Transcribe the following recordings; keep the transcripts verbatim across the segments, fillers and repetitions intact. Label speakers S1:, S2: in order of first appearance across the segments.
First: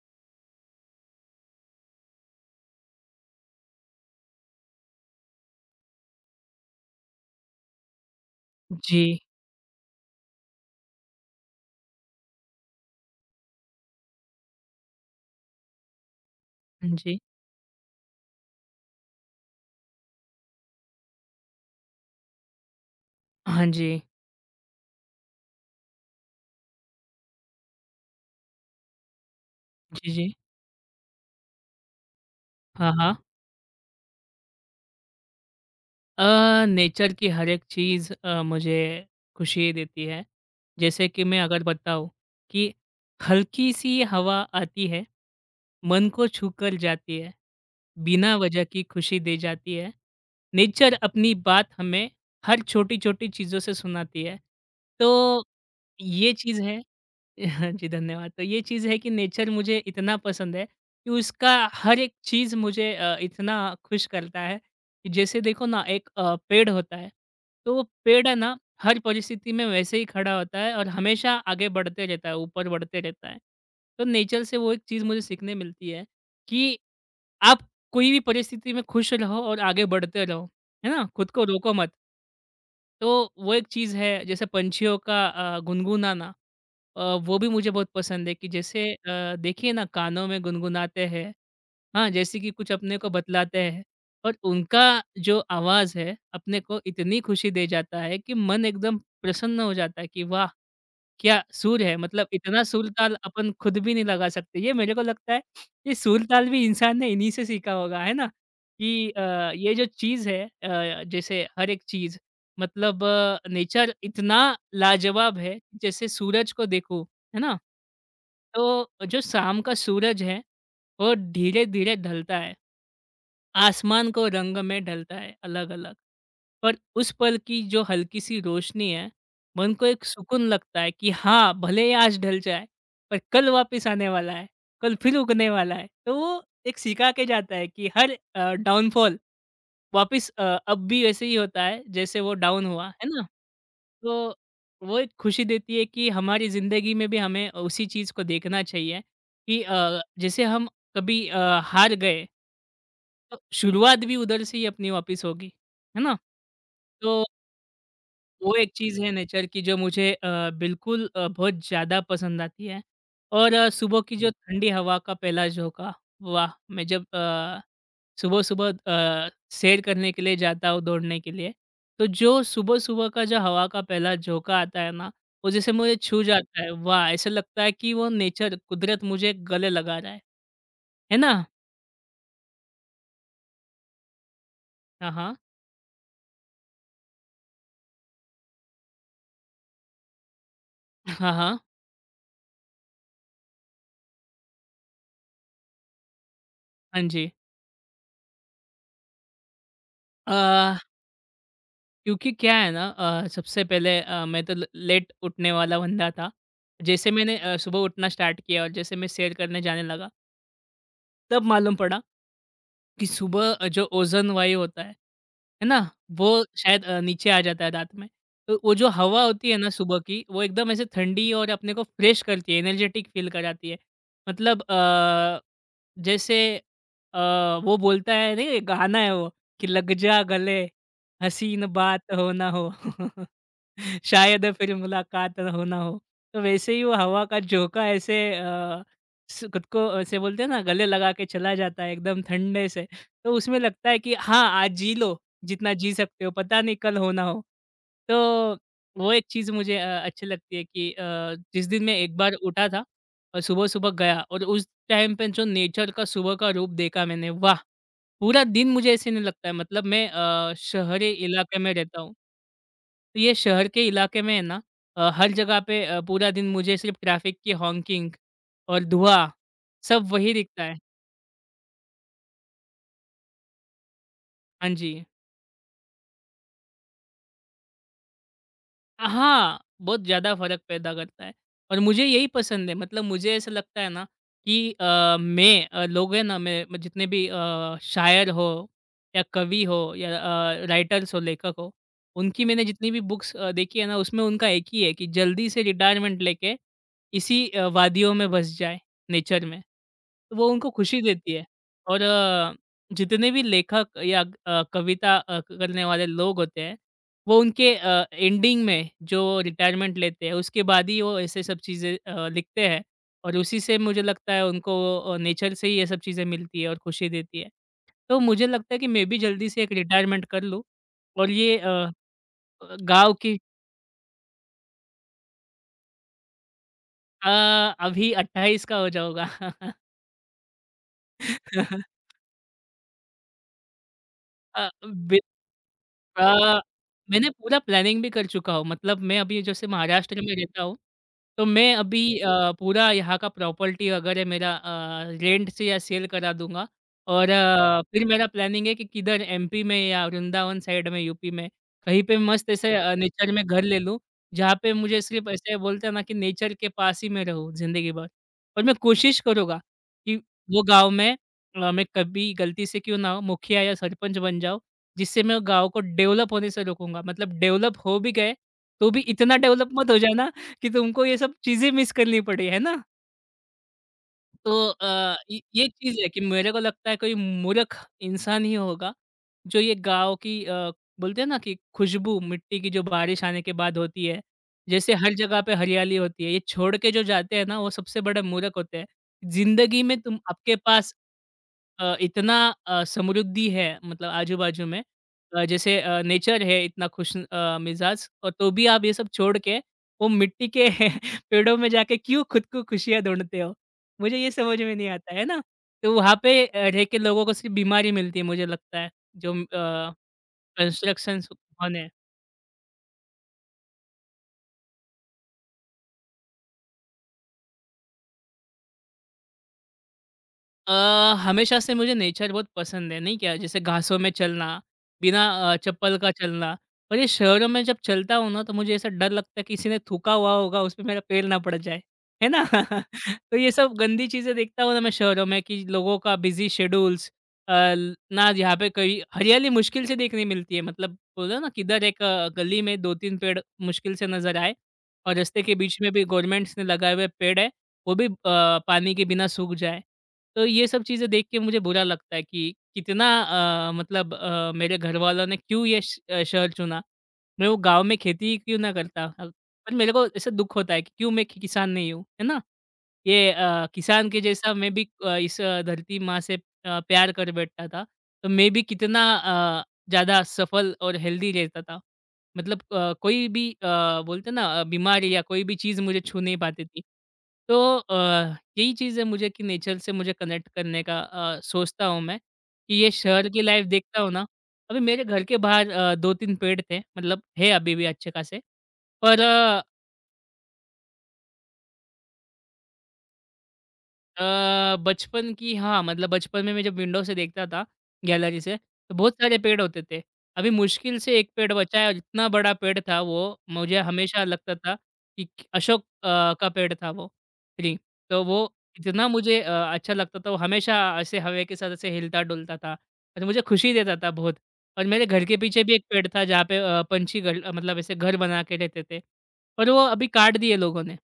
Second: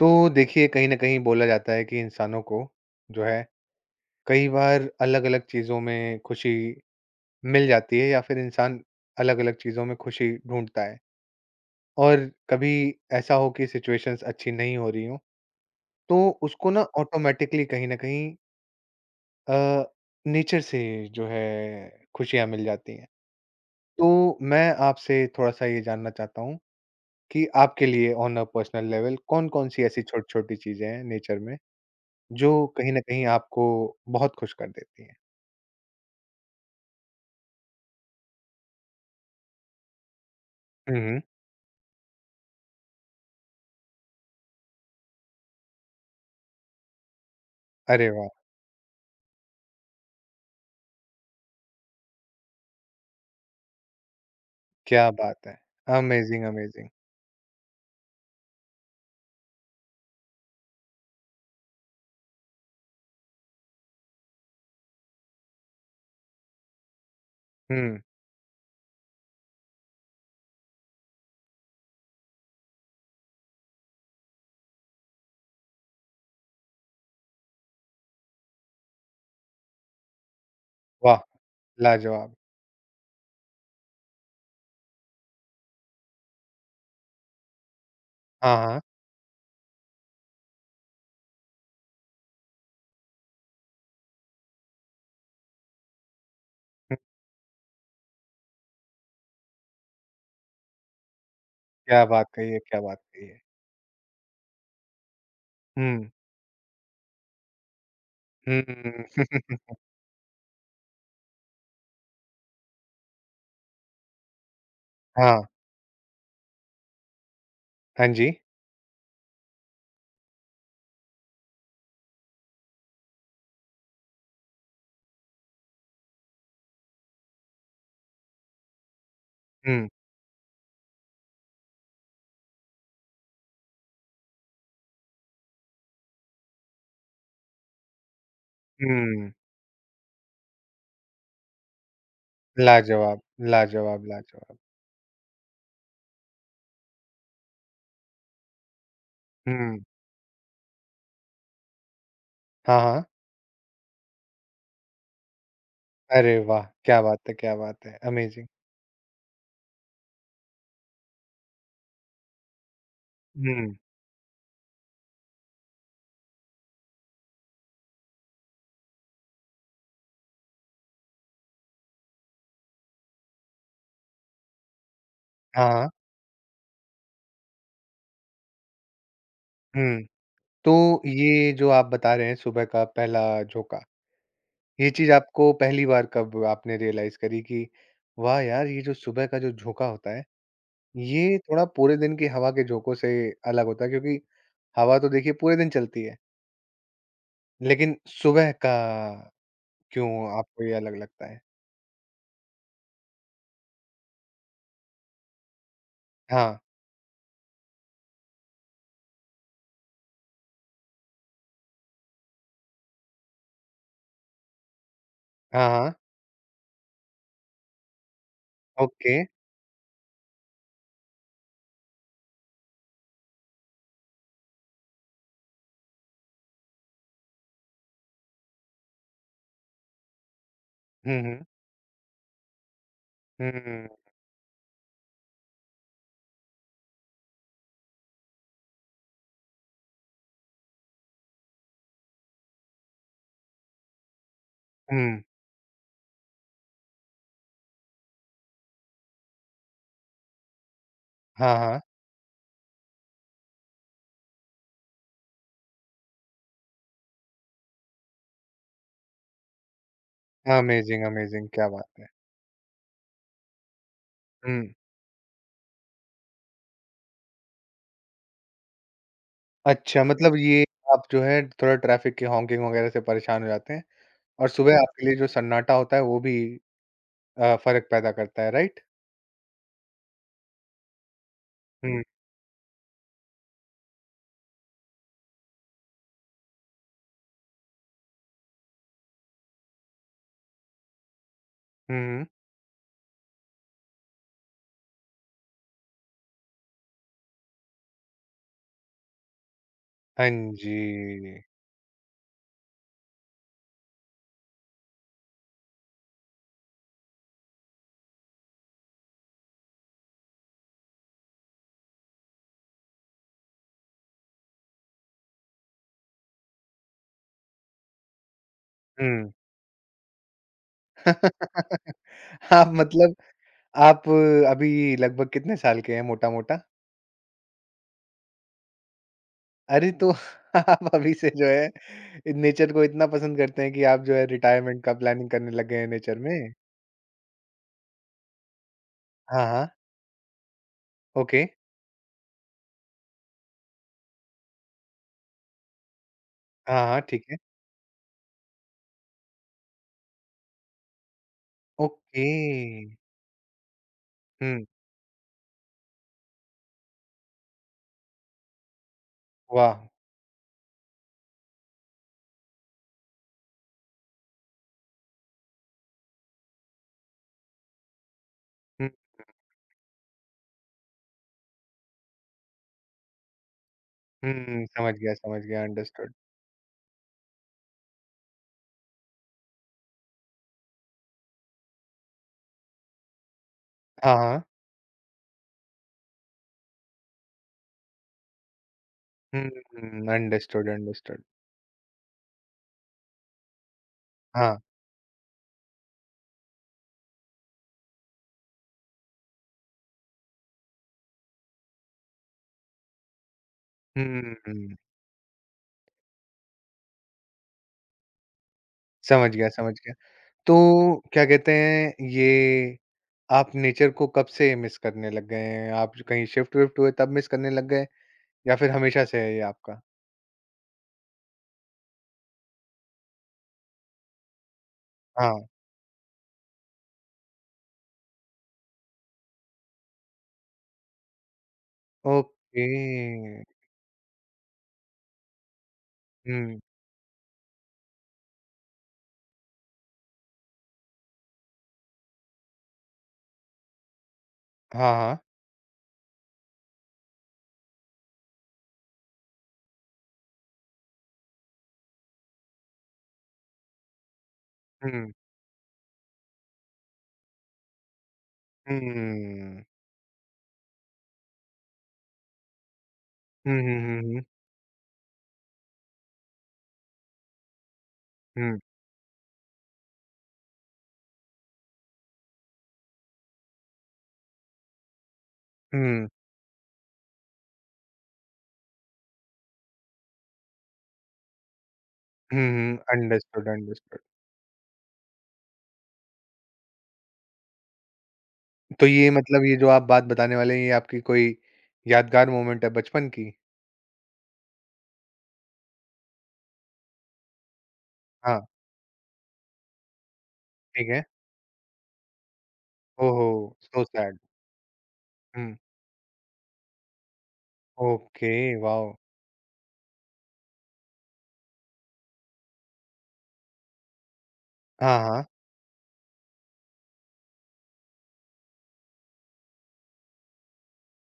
S1: तो देखिए कहीं न कहीं बोला जाता है कि इंसानों को जो है कई बार अलग-अलग चीज़ों में खुशी मिल जाती है या फिर इंसान
S2: जी,
S1: अलग-अलग चीज़ों में खुशी ढूँढता है। और कभी ऐसा हो कि सिचुएशंस अच्छी नहीं हो रही हों, तो उसको ना
S2: जी।
S1: ऑटोमैटिकली कहीं न कहीं अ, नेचर से जो है खुशियाँ मिल जाती हैं।
S2: हाँ जी।
S1: तो मैं आपसे थोड़ा-सा ये जानना चाहता हूँ कि आपके लिए ऑन अ पर्सनल लेवल कौन-कौन सी ऐसी
S2: जी, जी।
S1: छोटी-छोटी चीज़ें हैं नेचर में? जो
S2: हाँ,
S1: कहीं न
S2: हाँ।
S1: कहीं आपको बहुत खुश कर देती हैं।
S2: अ, नेचर की हर एक चीज़ अ, मुझे खुशी देती है।
S1: हुँ,
S2: जैसे
S1: हुँ।
S2: कि मैं अगर बताऊँ कि हल्की-सी हवा आती है, मन को छू कर जाती है,
S1: अरे वाह!
S2: बिना वजह की खुशी दे जाती है। नेचर अपनी बात हमें हर छोटी-छोटी चीज़ों से सुनाती है। तो
S1: क्या बात है।
S2: ये
S1: अमेज़िंग,
S2: चीज़ है।
S1: अमेज़िंग।
S2: जी धन्यवाद। तो ये चीज़ है कि नेचर मुझे इतना पसंद है कि उसका हर एक चीज़ मुझे अ, इतना खुश करता है कि जैसे देखो ना, एक अ, पेड़ होता है, तो वो
S1: हुँ,
S2: पेड़ है ना, हर परिस्थिति में वैसे ही खड़ा होता है और हमेशा आगे बढ़ते रहता है, ऊपर बढ़ते रहता है। तो नेचर से वो एक चीज़ मुझे सीखने मिलती है कि आप कोई भी परिस्थिति में खुश रहो और आगे बढ़ते रहो, है ना?
S1: वाह!
S2: खुद को रोको मत।
S1: लाजवाब।
S2: तो वो एक चीज़ है, जैसे पंछियों का अ, गुनगुनाना। अ, वो भी मुझे बहुत पसंद है कि
S1: हाँ, हाँ।
S2: जैसे अ, देखिए ना, कानों में गुनगुनाते हैं। हाँ, जैसे कि कुछ अपने को बतलाते हैं और उनका जो आवाज़ है अपने को
S1: हुँ,
S2: इतनी खुशी दे जाता है कि मन एकदम प्रसन्न हो जाता है कि वाह! क्या सुर है,
S1: क्या बात
S2: मतलब
S1: कही है,
S2: इतना
S1: क्या
S2: सुर
S1: बात
S2: ताल
S1: कही है।
S2: अपन खुद भी नहीं लगा सकते। ये मेरे को लगता है, ये
S1: हुँ,
S2: सुर ताल भी इंसान ने इन्हीं से सीखा होगा, है ना?
S1: हुँ।
S2: कि अ, ये जो चीज़ है, अ, जैसे हर एक चीज़ मतलब नेचर इतना लाजवाब
S1: हाँ,
S2: है, जैसे सूरज को देखो, है ना?
S1: हाँ जी।
S2: तो जो शाम का सूरज है, वो धीरे-धीरे ढलता है। आसमान को रंग में ढलता है अलग-अलग। पर उस पल की जो हल्की-सी रोशनी है, मन को
S1: हुँ,
S2: एक सुकून लगता है कि हाँ, भले ही आज ढल जाए, पर कल वापस आने वाला है, कल फिर उगने वाला है। तो वो एक सिखा के जाता है कि हर अ, डाउनफॉल
S1: हुँ।
S2: वापस अ, अब भी वैसे ही होता है, जैसे वो डाउन हुआ, है
S1: लाजवाब,
S2: ना?
S1: लाजवाब,
S2: तो
S1: लाजवाब।
S2: वो एक खुशी देती है कि हमारी ज़िंदगी में भी हमें उसी चीज़ को देखना चाहिए कि
S1: हुँ,
S2: अ, जैसे हम कभी अ, हार गए,
S1: हाँ, हाँ।
S2: तो शुरुआत भी उधर से ही अपनी वापस होगी, है ना?
S1: अरे वाह! क्या बात
S2: तो
S1: है, क्या बात है। अमेज़िंग।
S2: वो एक चीज़ है नेचर की जो मुझे अ, बिल्कुल अ, बहुत ज़्यादा पसंद आती है। और अ,
S1: हुँ,
S2: सुबह की जो हुँ। ठंडी हवा का पहला झोंका, वाह! मैं जब अ, सुबह-सुबह अ, सैर करने के लिए जाता हूँ, दौड़ने के लिए, तो जो सुबह-सुबह का जो हवा का पहला झोंका आता है ना, वो
S1: हाँ,
S2: जैसे
S1: हाँ।
S2: मुझे छू जाता है, वाह! ऐसा लगता है कि वो नेचर, कुदरत मुझे गले लगा
S1: हुँ,
S2: रहा है।
S1: तो
S2: है ना?
S1: ये जो आप बता रहे हैं सुबह का पहला झोंका, ये चीज़
S2: हाँ, हाँ।
S1: आपको पहली बार कब आपने रियलाइज़ करी कि वाह यार! ये जो सुबह का जो झोंका होता है,
S2: हाँ,
S1: ये
S2: हाँ।
S1: थोड़ा पूरे दिन की हवा के झोंकों से अलग होता है क्योंकि हवा तो देखिए पूरे दिन चलती है,
S2: हाँ जी।
S1: लेकिन सुबह का क्यों
S2: अ
S1: आपको ये अलग लगता है?
S2: क्योंकि क्या है ना, अ, सबसे पहले अ, मैं तो ल लेट उठने वाला बंदा था।
S1: हाँ।
S2: जैसे मैंने अ, सुबह उठना स्टार्ट किया और जैसे मैं सैर करने जाने लगा, तब मालूम पड़ा कि सुबह जो ओज़ोन वायु होता है, है
S1: हाँ,
S2: ना?
S1: हाँ।
S2: वो शायद अ, नीचे आ जाता है रात में। तो वो जो
S1: ओके।
S2: हवा होती है ना सुबह की, वो एकदम ऐसे ठंडी और अपने को फ्रेश करती है, एनर्जेटिक फ़ील कराती है। मतलब अ, जैसे अ, वो बोलता है नहीं, एक गाना है वो, कि लग जा गले,
S1: हुँ, हुँ।
S2: हसीन बात हो ना हो,
S1: हुँ,
S2: शायद फिर मुलाकात हो ना हो। तो वैसे ही वो हवा का झोंका ऐसे अ, स खुद को ऐसे बोलते हैं ना, गले लगा के चला जाता है एकदम ठंडे से। तो उसमें लगता है कि हाँ, आज जी लो,
S1: हुँ।
S2: जितना जी सकते हो, पता नहीं कल हो ना हो। तो वो एक चीज़ मुझे अ, अच्छी लगती है कि अ,
S1: हाँ,
S2: जिस
S1: हाँ।
S2: दिन मैं एक बार उठा था और सुबह-सुबह गया और उस टाइम पे जो नेचर का सुबह का रूप देखा मैंने, वाह! पूरा दिन मुझे ऐसे नहीं लगता है। मतलब मैं अ,
S1: अमेज़िंग,
S2: शहरी
S1: अमेज़िंग!
S2: इलाके
S1: क्या
S2: में
S1: बात
S2: रहता
S1: है।
S2: हूँ। तो ये शहर के इलाके में है
S1: हुँ।
S2: ना, अ, हर जगह पे अ, पूरा दिन मुझे सिर्फ़ ट्रैफ़िक की हॉकिंग और धुआँ,
S1: अच्छा
S2: सब वही
S1: मतलब ये
S2: दिखता है।
S1: आप जो है थोड़ा ट्रैफ़िक के हॉकिंग वगैरह से परेशान हो जाते हैं और
S2: हाँ
S1: सुबह
S2: जी।
S1: आपके लिए जो सन्नाटा होता है वो भी अ, फ़र्क पैदा करता है, राइट?
S2: हाँ, बहुत ज़्यादा फ़र्क पैदा करता है और
S1: हुँ,
S2: मुझे यही पसंद है। मतलब मुझे ऐसा लगता है ना कि अ, मैं अ, लोग हैं ना, मैं मैं जितने भी अ, शायर हो या कवि हो या अ, राइटर्स हो, लेखक हो,
S1: हुँ।
S2: उनकी मैंने जितनी भी बुक्स अ, देखी है ना, उसमें उनका एक ही है कि जल्दी से रिटायरमेंट लेके इसी अ, वादियों में बस जाए, नेचर में।
S1: हाँ
S2: तो वो उनको
S1: जी।
S2: खुशी देती है। और अ, जितने भी लेखक या अ, कविता अ, करने वाले लोग होते हैं, वो उनके अ, एंडिंग में जो रिटायरमेंट लेते हैं, उसके बाद ही वो ऐसे सब चीज़ें अ, लिखते हैं, और उसी से मुझे लगता है उनको अ, नेचर से ही ये सब चीज़ें मिलती है और खुशी देती है। तो मुझे लगता है कि मैं भी
S1: हुँ।
S2: जल्दी से एक रिटायरमेंट कर लूँ और ये अ
S1: आप
S2: अ, गाँव
S1: मतलब
S2: की
S1: आप अभी लगभग कितने साल के हैं मोटा-मोटा?
S2: अ, अभी अट्ठाईस का हो जाऊँगा।
S1: अरे! तो आप अभी से जो है नेचर को इतना पसंद करते हैं कि आप जो है
S2: अ,
S1: रिटायरमेंट का
S2: बि
S1: प्लानिंग करने लग गए हैं नेचर में?
S2: अ, मैंने पूरा प्लानिंग भी कर चुका हूँ। मतलब मैं अभी
S1: हाँ,
S2: जैसे
S1: हाँ।
S2: महाराष्ट्र में रहता हूँ,
S1: ओके।
S2: तो मैं अभी अ, पूरा यहाँ का प्रॉपर्टी वगैरह मेरा अ, रेंट से या सेल करा दूँगा।
S1: हाँ, हाँ, ठीक
S2: और
S1: है।
S2: अ, फिर मेरा प्लानिंग है कि किधर एमपी में या वृंदावन साइड में, यूपी में, कहीं पे
S1: ओके।
S2: मस्त ऐसे अ, नेचर में घर ले लूँ, जहाँ
S1: हुँ,
S2: पे मुझे सिर्फ़ ऐसे बोलते हैं ना कि नेचर के पास ही मैं रहूँ ज़िंदगी भर। और मैं कोशिश करूँगा
S1: वाह!
S2: कि वो गाँव में अ, मैं कभी गलती से क्यों ना हो मुखिया या सरपंच बन जाऊँ, जिससे मैं गाँव को डेवलप होने से रोकूँगा। मतलब डेवलप हो भी गए,
S1: हुँ,
S2: तो भी इतना डेवलप मत हो जाना कि तुमको ये सब चीज़ें मिस करनी पड़े, है ना? तो
S1: हुँ, समझ गया,
S2: अ,
S1: समझ
S2: य
S1: गया,
S2: ये चीज़ है
S1: अंडरस्टूड।
S2: कि मेरे को लगता है, कोई मूर्ख इंसान ही होगा जो ये गाँव की, अ, बोलते हैं ना, कि खुशबू मिट्टी की जो बारिश आने के बाद होती
S1: हाँ,
S2: है,
S1: हाँ।
S2: जैसे हर जगह पे हरियाली होती है, ये छोड़ के जो जाते हैं ना, वो सबसे बड़े मूर्ख होते हैं।
S1: हुँ,
S2: ज़िंदगी में तुम, आपके
S1: अंडरस्टूड,
S2: पास
S1: अंडरस्टूड।
S2: अ, इतना अ, समृद्धि है, मतलब
S1: हाँ।
S2: आजू-बाजू में अ, जैसे अ, नेचर है इतना खुश अ, मिजाज, और तो भी आप ये सब छोड़ के वो मिट्टी के पेड़ों में जाके क्यों खुद को खुशियाँ ढूँढते हो? मुझे ये समझ
S1: हुँ,
S2: में नहीं आता है ना? तो वहाँ पे अ, रह के लोगों को सिर्फ़ बीमारी मिलती है, मुझे लगता है,
S1: समझ
S2: जो
S1: गया, समझ
S2: अ,
S1: गया। तो क्या
S2: कंस्ट्रक्शंस
S1: कहते
S2: होने
S1: हैं ये आप नेचर को कब से मिस करने लग गए हैं? आप जो कहीं शिफ्ट विफ्ट हुए तब मिस करने लग गए या फिर हमेशा से है ये आपका?
S2: अ, हमेशा से मुझे नेचर बहुत पसंद है, नहीं क्या? जैसे घासों में चलना, बिना
S1: हाँ,
S2: अ, चप्पल का चलना। पर ये शहरों में जब चलता हूँ ना, तो मुझे ऐसा डर लगता है किसी ने थूका हुआ होगा, उसपे मेरा पैर ना पड़ जाए। है ना?
S1: ओके।
S2: तो ये सब गंदी चीज़ें देखता हूँ ना मैं शहरों में कि लोगों का बिज़ी
S1: हुँ,
S2: शेड्यूल्स, अ, ल ना यहाँ पे कहीं हरियाली मुश्किल से देखने मिलती है। मतलब बोला ना, किधर एक अ, गली में दो तीन पेड़ मुश्किल से नज़र आए,
S1: हाँ,
S2: और
S1: हाँ।
S2: रास्ते के बीच में भी गवर्नमेंट्स ने लगाए हुए पेड़ है, वो भी अ, पानी के बिना सूख जाए। तो ये सब चीज़ें देख के मुझे बुरा लगता है कि कितना अ, मतलब अ, मेरे
S1: हुँ, हुँ।
S2: घरवालों ने क्यों ये श अ, शहर चुना। मैं वो गाँव में खेती क्यों ना करता? अ, पर मेरे को ऐसा दुःख होता है कि क्यों मैं कि किसान नहीं हूँ, है ना? ये
S1: हुँ,
S2: अ,
S1: हुँ, हुँ,
S2: किसान के
S1: हुँ।
S2: जैसा मैं भी अ, इस अ, धरती माँ से अ, प्यार कर बैठता था, तो मैं
S1: हुँ,
S2: भी कितना अ, ज़्यादा सफल और हेल्दी रहता था। मतलब अ, कोई भी अ, बोलते हैं ना, अ, बीमारी या कोई भी चीज़ मुझे
S1: हुँ,
S2: छू नहीं पाती थी। तो अ, यही चीज़ है मुझे कि नेचर से मुझे कनेक्ट करने का अ, सोचता हूँ मैं,
S1: हुँ,
S2: कि
S1: हुँ।
S2: ये शहर की
S1: अंडरस्टूड,
S2: लाइफ़
S1: अंडरस्टूड।
S2: देखता हूँ ना, अभी मेरे घर के बाहर अ, दो तीन पेड़ थे, मतलब है अभी भी अच्छे खासे,
S1: तो ये
S2: पर
S1: मतलब ये जो आप बात बताने वाले हैं ये आपकी कोई यादगार मोमेंट है बचपन की?
S2: अ, बचपन की हाँ, मतलब बचपन में मैं जब विंडो से देखता था,
S1: हाँ,
S2: गैलरी से, तो बहुत सारे पेड़ होते थे। अभी
S1: ठीक
S2: मुश्किल
S1: है।
S2: से एक पेड़ बचा है, और इतना बड़ा पेड़ था
S1: ओहो!
S2: वो, मुझे
S1: सो सैड।
S2: हमेशा लगता था कि क
S1: हुँ,
S2: अशोक अ, का पेड़ था वो, ट्री। तो
S1: ओके,
S2: वो
S1: वॉव!
S2: इतना मुझे अ, अच्छा लगता था, वो हमेशा ऐसे हवा के साथ ऐसे हिलता-डुलता था और मुझे खुशी देता था बहुत। और
S1: हाँ,
S2: मेरे घर
S1: हाँ।
S2: के पीछे भी एक पेड़ था जहाँ पे अ, पंछी घर अ, मतलब ऐसे घर बना के रहते थे, पर वो अभी काट दिए लोगों ने,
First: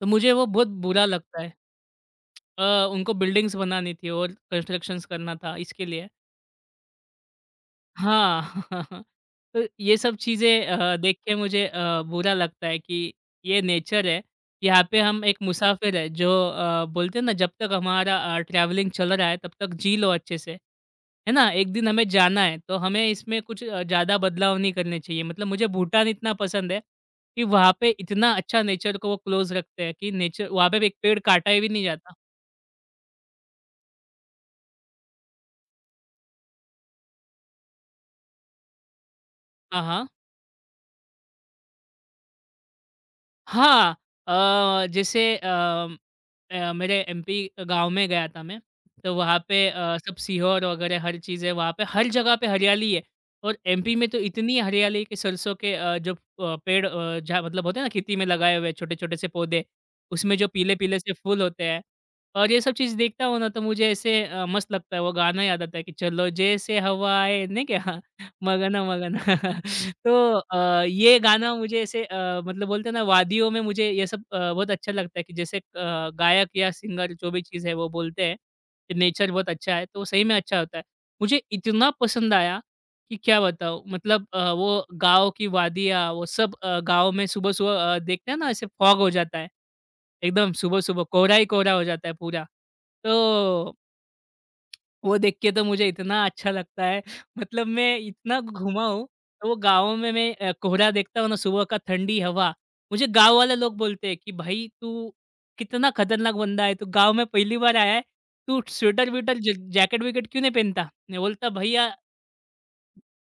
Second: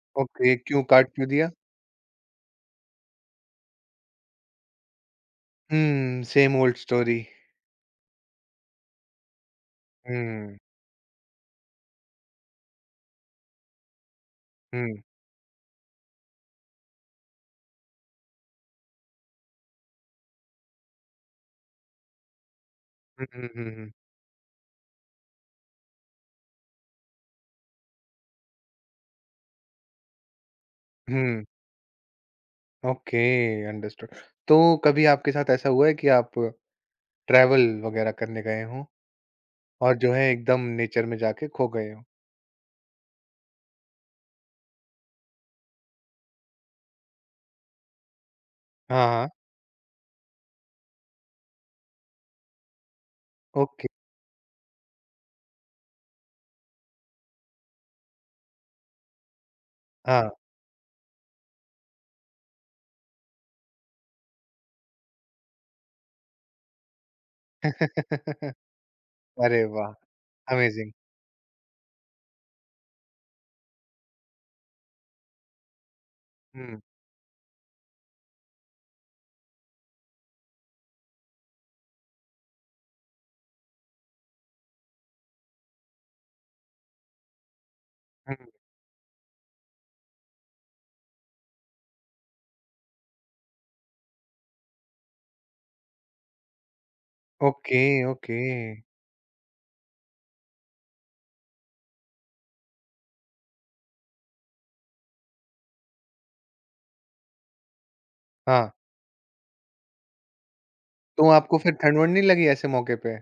S2: तो मुझे वो
S1: ओके,
S2: बहुत
S1: क्यों
S2: बुरा
S1: काट क्यों
S2: लगता
S1: दिया?
S2: है। अ, उनको बिल्डिंग्स बनानी थी और कंस्ट्रक्शंस करना था इसके लिए।
S1: हुँ, सेम ओल्ड स्टोरी।
S2: हाँ। तो ये सब
S1: हुँ,
S2: चीज़ें अ, देख के मुझे अ, बुरा लगता है कि ये नेचर है, यहाँ पे
S1: हुँ,
S2: हम एक मुसाफिर है, जो अ, बोलते हैं ना, जब तक हमारा ट्रैवलिंग चल रहा है तब तक जी लो अच्छे से, है ना, एक दिन हमें जाना है, तो हमें
S1: हुँ,
S2: इसमें
S1: हुँ,
S2: कुछ
S1: हुँ,
S2: अ,
S1: हुँ,
S2: ज़्यादा बदलाव नहीं करने चाहिए। मतलब मुझे भूटान इतना पसंद है कि वहाँ पे इतना अच्छा नेचर को वो क्लोज रखते हैं कि नेचर वहाँ पे एक पेड़
S1: हुँ।
S2: काटा ही भी नहीं जाता।
S1: Okay, understood. तो कभी आपके साथ ऐसा हुआ है कि आप ट्रैवल वगैरह करने गए हों
S2: हाँ
S1: और
S2: हाँ
S1: जो है एकदम नेचर में जाके खो गए हों?
S2: हाँ, अ, जैसे अम, अ, मेरे एमपी गाँव में गया था मैं,
S1: हाँ,
S2: तो
S1: हाँ,
S2: वहाँ पे अ, सब सीहोर वगैरह हर चीज़ है वहाँ पे, हर जगह पे हरियाली है। और
S1: ओके,
S2: एमपी में तो इतनी हरियाली है कि सरसों के अ, जो अ, पेड़ अ, जहाँ मतलब होते हैं ना खेती में लगाए हुए छोटे-छोटे से पौधे,
S1: हाँ।
S2: उसमें जो पीले-पीले से फूल होते हैं। और ये सब चीज़ देखता हूँ ना तो मुझे ऐसे अ, मस्त लगता है, वो गाना याद आता है कि चलो जैसे हवाएँ नहीं क्या? मगन मगन
S1: अरे वाह!
S2: तो अ,
S1: अमेज़िंग।
S2: ये गाना मुझे ऐसे अ, मतलब बोलते हैं ना वादियों में मुझे ये सब अ, बहुत अच्छा लगता है कि जैसे अ, गायक या
S1: हुँ,
S2: सिंगर जो भी चीज़ है वो बोलते हैं कि नेचर बहुत अच्छा है तो सही में अच्छा होता है। मुझे इतना पसंद आया कि क्या बताऊँ मतलब अ, वो गाँव की वादियाँ वो सब अ, गाँव में सुबह-सुबह अ, देखते
S1: हुँ,
S2: हैं ना ऐसे फॉग हो जाता है। एकदम सुबह-सुबह कोहरा ही कोहरा हो जाता है पूरा। तो वो देख के तो मुझे इतना अच्छा लगता है, मतलब
S1: ओके,
S2: मैं
S1: ओके।
S2: इतना घूमा हूँ, तो वो गाँव में मैं अ, कोहरा देखता हूँ ना सुबह का, ठंडी हवा, मुझे गाँव वाले लोग बोलते हैं कि भाई तू कितना खतरनाक बंदा है, तू गाँव में पहली बार आया है, तू
S1: हाँ,
S2: स्वेटर-वेटर ज जैकेट-वैकेट क्यों नहीं पहनता? मैं
S1: तो
S2: बोलता
S1: आपको फिर
S2: भैया
S1: ठंड-वंड नहीं लगी ऐसे मौके पे?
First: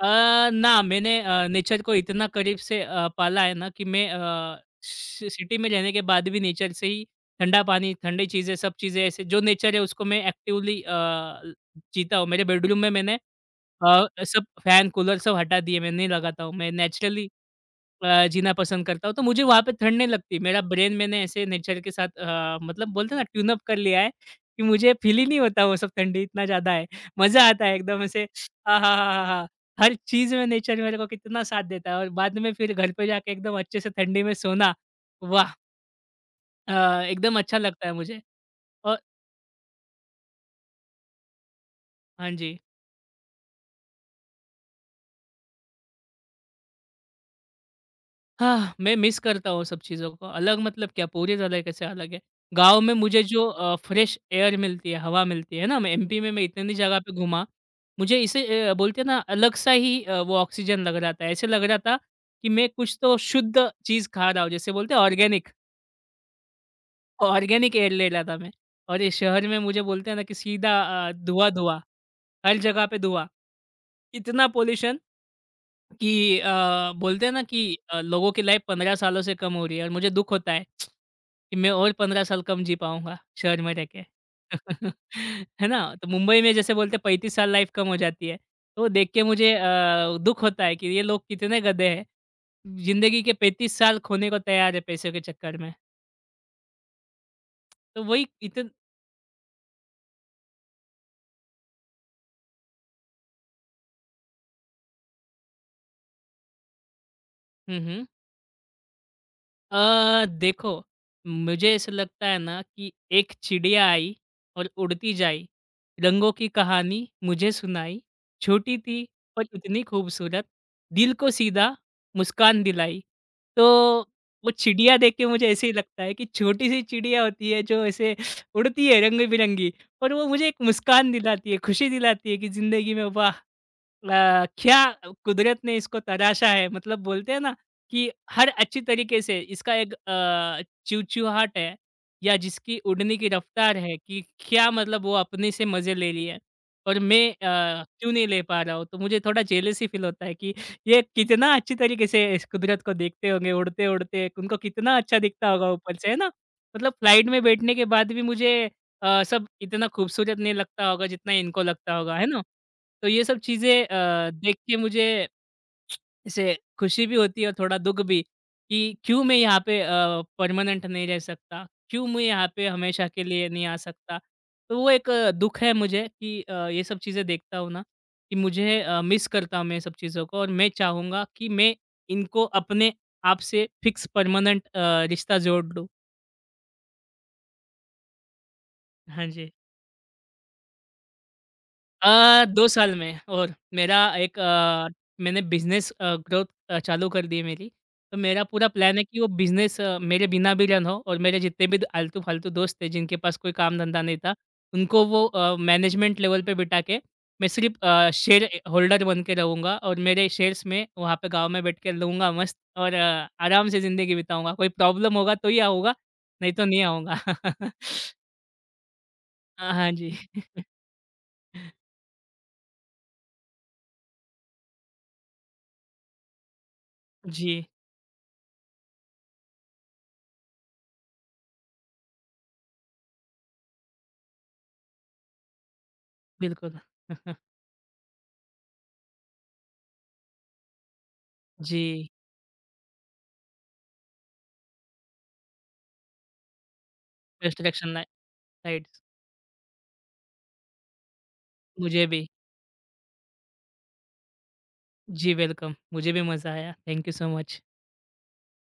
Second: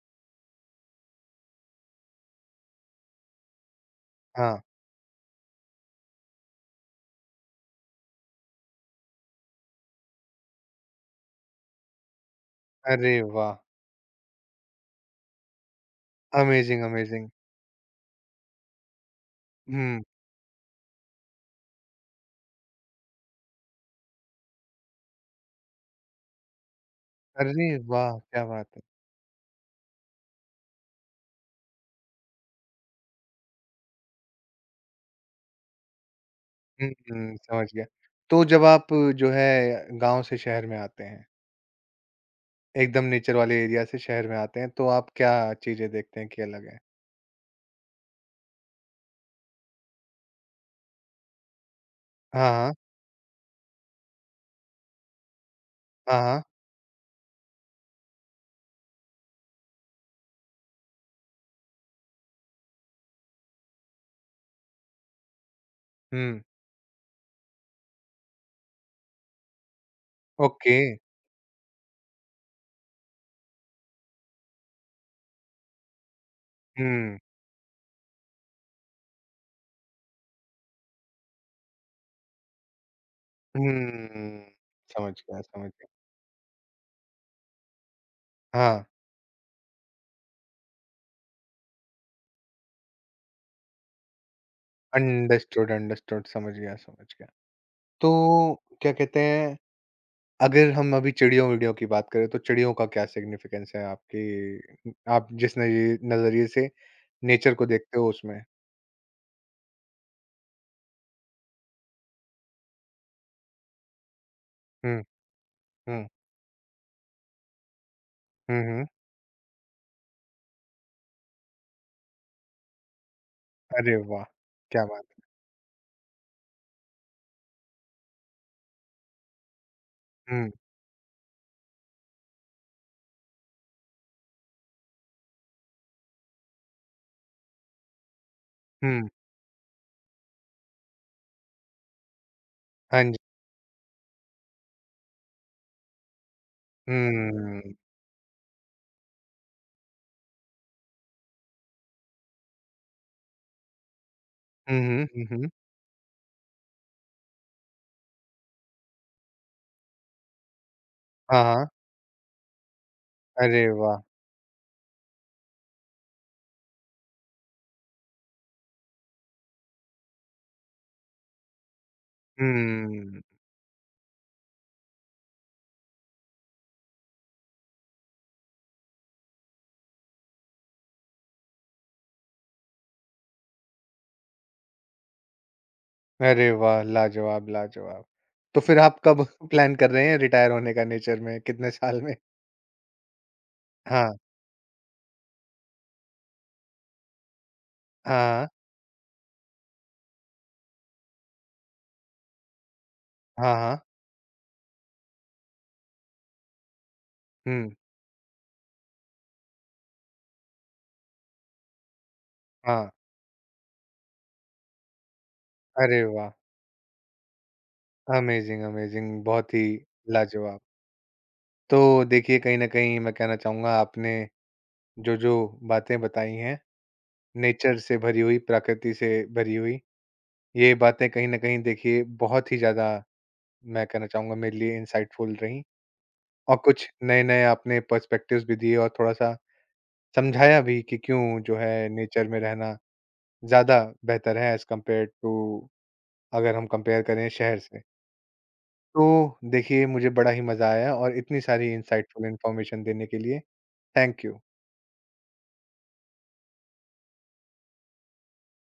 S2: अ, ना मैंने अ, नेचर को इतना करीब से अ, पाला है ना कि मैं
S1: हाँ,
S2: अ, सि सिटी में रहने के बाद भी नेचर से ही ठंडा पानी, ठंडी चीज़ें, सब चीज़ें ऐसे जो नेचर है उसको मैं एक्टिवली अ, ल जीता हूँ। मेरे बेडरूम में
S1: अरे
S2: मैंने
S1: वाह!
S2: अ, सब फैन, कूलर सब हटा दिए, मैं नहीं लगाता हूँ। मैं
S1: अमेज़िंग,
S2: नेचुरली
S1: अमेज़िंग।
S2: अ, जीना पसंद करता हूँ, तो मुझे वहाँ पे ठंड
S1: हुँ,
S2: नहीं लगती। मेरा ब्रेन मैंने ऐसे नेचर के साथ अ, मतलब बोलते हैं ना ट्यून अप कर लिया है, कि मुझे फ़ील ही नहीं होता वो सब ठंडी इतना ज़्यादा है। मज़ा आता
S1: अरे
S2: है एकदम
S1: वाह!
S2: ऐसे
S1: क्या बात!
S2: "आहा हा हा हा!" हर चीज़ में नेचर मेरे को कितना साथ देता है और बाद में फिर घर पे जाके एकदम अच्छे से ठंडी में सोना, वाह! अ,
S1: हुँ, हुँ,
S2: एकदम अच्छा
S1: समझ गया।
S2: लगता है मुझे।
S1: तो जब आप
S2: और
S1: जो है गाँव से शहर में आते हैं,
S2: हाँ जी।
S1: एकदम नेचर वाले एरिया से शहर में आते हैं, तो आप क्या चीज़ें देखते हैं कि अलग है?
S2: हाँ, मैं मिस करता हूँ सब चीज़ों को। अलग मतलब क्या, पूरी तरीके से अलग है।
S1: हाँ, हाँ।
S2: गाँव में मुझे जो अ, फ्रेश एयर मिलती है, हवा मिलती है ना, मैं
S1: हाँ,
S2: एमपी में
S1: हाँ।
S2: मैं इतनी जगह पे घूमा, मुझे इसे अ, बोलते हैं ना अलग-सा ही अ, वो ऑक्सीजन लग रहा था। ऐसे लग रहा था कि मैं कुछ तो शुद्ध चीज़ खा रहा हूँ, जैसे बोलते हैं ऑर्गेनिक,
S1: हुँ,
S2: ऑर्गेनिक एयर ले रहा था मैं। और ये शहर में मुझे बोलते हैं ना कि सीधा
S1: ओके।
S2: अ, धुआँ-धुआँ, हर जगह पे धुआँ। इतना पॉल्यूशन कि अ,
S1: हुँ,
S2: बोलते हैं ना कि अ, लोगों की लाइफ पंद्रह सालों से कम हो रही है और मुझे दुःख होता है कि मैं और पंद्रह साल कम जी पाऊँगा शहर में रह के।
S1: हुँ, समझ गया,
S2: है
S1: समझ गया।
S2: ना? तो मुंबई में जैसे बोलते हैं पैंतीस साल लाइफ कम हो जाती है। तो
S1: हाँ,
S2: वो देख के मुझे अ, दुःख होता है कि ये लोग कितने गधे हैं। ज़िंदगी के पैंतीस साल खोने को तैयार है पैसों के चक्कर
S1: अंडरस्टूड,
S2: में।
S1: अंडरस्टूड, समझ गया, समझ गया।
S2: तो
S1: तो
S2: वही इतन
S1: क्या कहते हैं, अगर हम अभी चिड़ियों-विड़ियों की बात करें, तो चिड़ियों का क्या सिग्निफिकेंस है आपकी आप जिस नज़ नज़रिए से नेचर को
S2: हुँ,
S1: देखते
S2: हुँ।
S1: हो उसमें?
S2: अ, देखो, मुझे ऐसा लगता है ना कि एक चिड़िया आई और
S1: हुँ,
S2: उड़ती जाई,
S1: हुँ।
S2: रंगों की कहानी मुझे सुनाई,
S1: हुँ,
S2: छोटी
S1: हुँ।
S2: थी पर इतनी खूबसूरत, दिल को सीधा मुस्कान दिलाई। तो
S1: अरे वाह!
S2: वो
S1: क्या
S2: चिड़िया
S1: बात
S2: देख के मुझे ऐसे ही लगता है कि छोटी-सी चिड़िया होती है जो ऐसे उड़ती है रंग-बिरंगी और वो
S1: है।
S2: मुझे
S1: हुँ,
S2: एक मुस्कान दिलाती है, खुशी दिलाती है कि ज़िंदगी में वाह! अ, क्या कुदरत ने इसको तराशा है, मतलब बोलते हैं ना कि हर अच्छी
S1: हुँ।
S2: तरीके से इसका एक अ, चिवचिवाहट है या जिसकी
S1: हाँ जी।
S2: उड़ने की रफ्तार है कि क्या, मतलब वो अपने से मज़े ले रही है और मैं
S1: हम्म।
S2: अ, क्यों नहीं ले पा रहा हूँ। तो मुझे थोड़ा जेलसी फील होता है कि ये कितना अच्छी तरीके से इस कुदरत को देखते होंगे उड़ते-उड़ते, उनको
S1: हुँ,
S2: कितना
S1: हुँ,
S2: अच्छा
S1: हुँ, हुँ।
S2: दिखता होगा ऊपर से, है ना? मतलब फ्लाइट में बैठने के बाद भी मुझे अ, सब इतना खूबसूरत नहीं लगता होगा जितना
S1: हाँ,
S2: इनको
S1: हाँ।
S2: लगता होगा, है ना? तो ये सब
S1: अरे
S2: चीज़ें
S1: वाह!
S2: अ, देख के मुझे ऐसे खुशी भी होती है और थोड़ा दुःख भी कि क्यों मैं यहाँ पे अ, परमानेंट नहीं रह सकता, क्यों मैं यहाँ पे हमेशा
S1: हम्म।
S2: के लिए नहीं आ सकता। तो वो एक दुःख है मुझे कि अ, ये सब चीज़ें देखता हूँ ना कि मुझे अ, मिस करता हूँ मैं ये सब चीज़ों को और मैं चाहूँगा कि मैं इनको अपने आप से फिक्स परमानेंट अ, रिश्ता जोड़ लूँ।
S1: अरे वाह! लाजवाब, लाजवाब। तो फिर आप कब
S2: हाँ जी।
S1: प्लान कर रहे हैं रिटायर होने का नेचर में? कितने साल में?
S2: अ, दो साल में और मेरा
S1: हाँ।
S2: एक अ, मैंने बिज़नेस अ, ग्रोथ अ, चालू कर दी है मेरी।
S1: हाँ,
S2: तो मेरा
S1: हाँ।
S2: पूरा प्लान है कि वो बिज़नेस अ, मेरे बिना भी रन हो और मेरे जितने भी द आलतू-फालतू दोस्त थे जिनके पास कोई
S1: हाँ, हाँ।
S2: काम-धंधा नहीं था, उनको वो अ, मैनेजमेंट लेवल पे बिठा के मैं
S1: हुँ,
S2: सिर्फ़ अ, शेयर ए होल्डर बन के रहूँगा और मेरे शेयर्स में वहाँ पे गाँव में बैठ के लूँगा मस्त
S1: हाँ।
S2: और अ, आराम से ज़िंदगी बिताऊँगा। कोई प्रॉब्लम होगा तो ही आऊँगा,
S1: अरे वाह!
S2: नहीं तो नहीं आऊँगा।
S1: Amazing, amazing. बहुत ही
S2: अ, हाँ जी।
S1: लाजवाब। तो देखिए कहीं न कहीं मैं कहना चाहूँगा आपने जो-जो बातें बताई हैं,
S2: जी,
S1: नेचर से भरी हुई, प्रकृति से भरी हुई ये बातें कहीं न कहीं देखिए बहुत ही ज़्यादा मैं कहना चाहूँगा मेरे लिए इनसाइटफुल रहीं और
S2: बिल्कुल।
S1: कुछ नए-नए आपने पर्सपेक्टिव्स भी दिए और थोड़ा-सा समझाया भी कि क्यों जो है
S2: जी।
S1: नेचर में रहना ज़्यादा बेहतर है एज़ कम्पेयर्ड टू अगर हम कंपेयर करें शहर
S2: बेस्ट
S1: से।
S2: इलेक्शन रा राइट्स।
S1: तो देखिए मुझे बड़ा ही मज़ा आया और इतनी सारी
S2: मुझे
S1: इनसाइटफुल
S2: भी।
S1: इन्फॉर्मेशन देने के लिए थैंक यू।
S2: Ji, welcome. मुझे भी मज़ा आया। Thank you so much.